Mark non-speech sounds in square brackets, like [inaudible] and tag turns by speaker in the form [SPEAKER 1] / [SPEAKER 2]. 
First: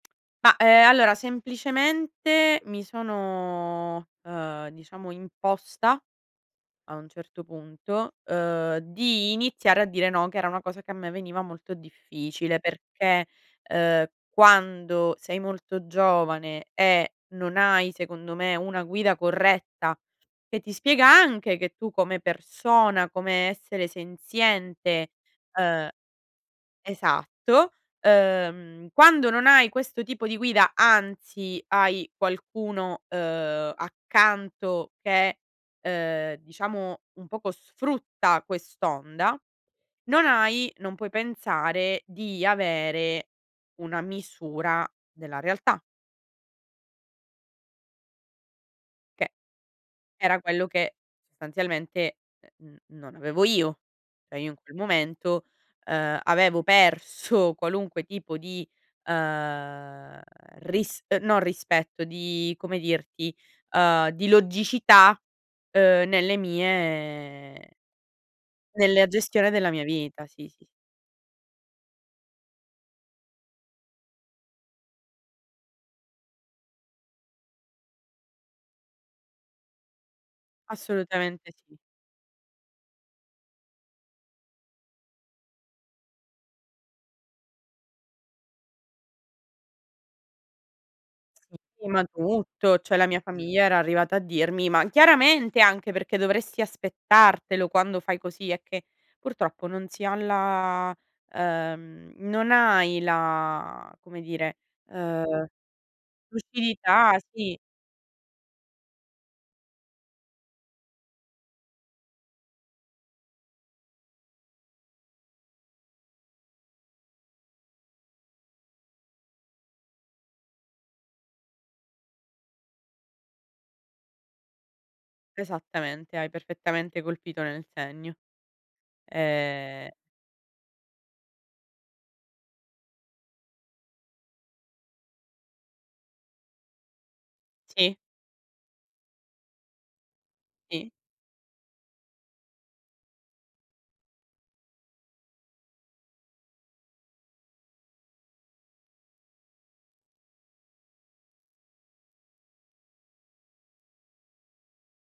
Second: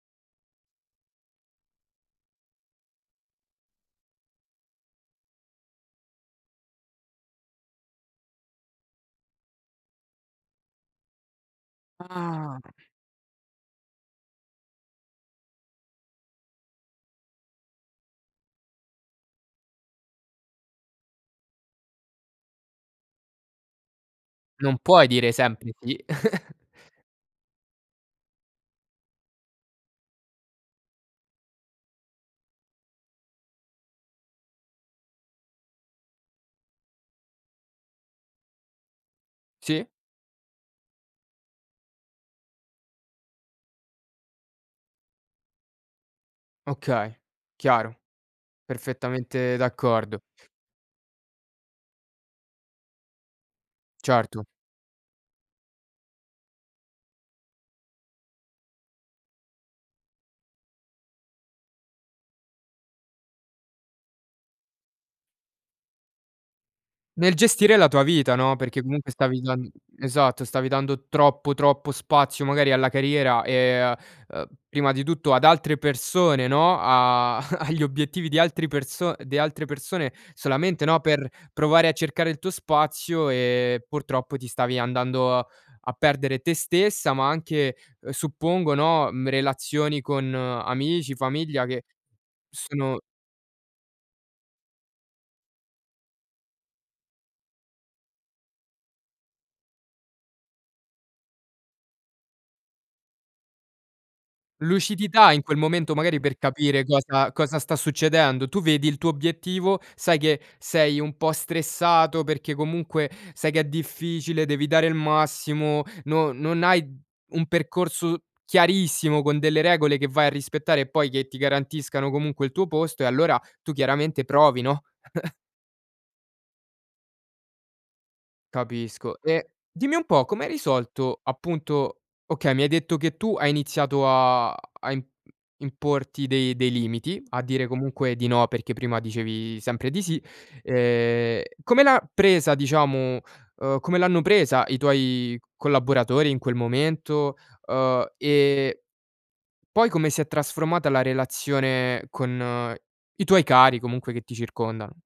[SPEAKER 1] Ma, ehm, allora, semplicemente, mi sono, ehm, diciamo, imposta a un certo punto, ehm, di iniziare a dire no, che era una cosa che a me veniva molto difficile,
[SPEAKER 2] Ah.
[SPEAKER 1] perché, ehm, quando sei molto giovane e non hai secondo me una guida corretta che ti spiega anche che tu come persona, come essere
[SPEAKER 2] Non puoi
[SPEAKER 1] senziente,
[SPEAKER 2] dire
[SPEAKER 1] ehm
[SPEAKER 2] semplici [chuckles]
[SPEAKER 1] esatto, ehm, quando non hai questo tipo di guida, anzi, hai qualcuno, ehm, accanto che, ehm, diciamo, un poco sfrutta quest'onda,
[SPEAKER 2] Sì.
[SPEAKER 1] non hai non puoi pensare di avere una misura della realtà.
[SPEAKER 2] Okay, chiaro,
[SPEAKER 1] Che
[SPEAKER 2] perfettamente d'accordo.
[SPEAKER 1] era quello che sostanzialmente, ehm, n non avevo io. Cioè
[SPEAKER 2] Certo.
[SPEAKER 1] io, in quel momento, ehm, avevo perso qualunque tipo di, ehm, ris no rispetto, di come dirti, ehm, di logicità, ehm, nelle
[SPEAKER 2] Nel
[SPEAKER 1] mie
[SPEAKER 2] gestire la tua vita, no, perché
[SPEAKER 1] Nella
[SPEAKER 2] comunque stavi
[SPEAKER 1] gestione della
[SPEAKER 2] dan
[SPEAKER 1] mia vita.
[SPEAKER 2] esatto,
[SPEAKER 1] Sì, sì.
[SPEAKER 2] stavi dando troppo, troppo spazio magari alla carriera, ehm, a ehm, prima di tutto ad altre persone no, a [chuckles] agli obiettivi di altri perso di altre persone solamente, no, per
[SPEAKER 1] Assolutamente sì.
[SPEAKER 2] provare a cercare il tuo spazio, ehm, purtroppo ti stavi andando a perdere te stessa, ma anche, uhm, suppongo, no, mhmm, relazioni con amici, famiglia che
[SPEAKER 1] Sì, ma tutto, cioè
[SPEAKER 2] sono
[SPEAKER 1] la mia famiglia era arrivata a dirmi ma chiaramente anche, perché dovresti aspettartelo quando fai così, è che purtroppo non si ha la ehm, non hai la, come dire,
[SPEAKER 2] Lucidità, in
[SPEAKER 1] ehm,
[SPEAKER 2] quel momento magari per capire
[SPEAKER 1] lucidità,
[SPEAKER 2] cosa
[SPEAKER 1] sì.
[SPEAKER 2] cosa sta succedendo. Tu vedi il tuo obiettivo, sai che sei un po' stressato perché comunque sai che è difficile, devi dare il massimo, no non hai un percorso chiarissimo con delle regole che vai a rispettare e poi che ti garantiscano comunque il tuo posto e allora tu chiaramente provi, no? [chuckles]
[SPEAKER 1] Esattamente, hai perfettamente colpito nel segno.
[SPEAKER 2] Capisco e
[SPEAKER 1] Ehm
[SPEAKER 2] dimmi un po' come hai risolto appunto okay, mi hai detto che tu hai iniziato a a im importi dei dei limiti, a dire
[SPEAKER 1] Sì.
[SPEAKER 2] comunque di no perché prima dicevi sempre di sì,
[SPEAKER 1] Sì.
[SPEAKER 2] ehm, come l'ha presa diciamo ehm, come l'hanno presa i tuoi collaboratori in quel momento, uhm, e poi come si è trasformata la relazione con i tuoi cari comunque che ti circondano?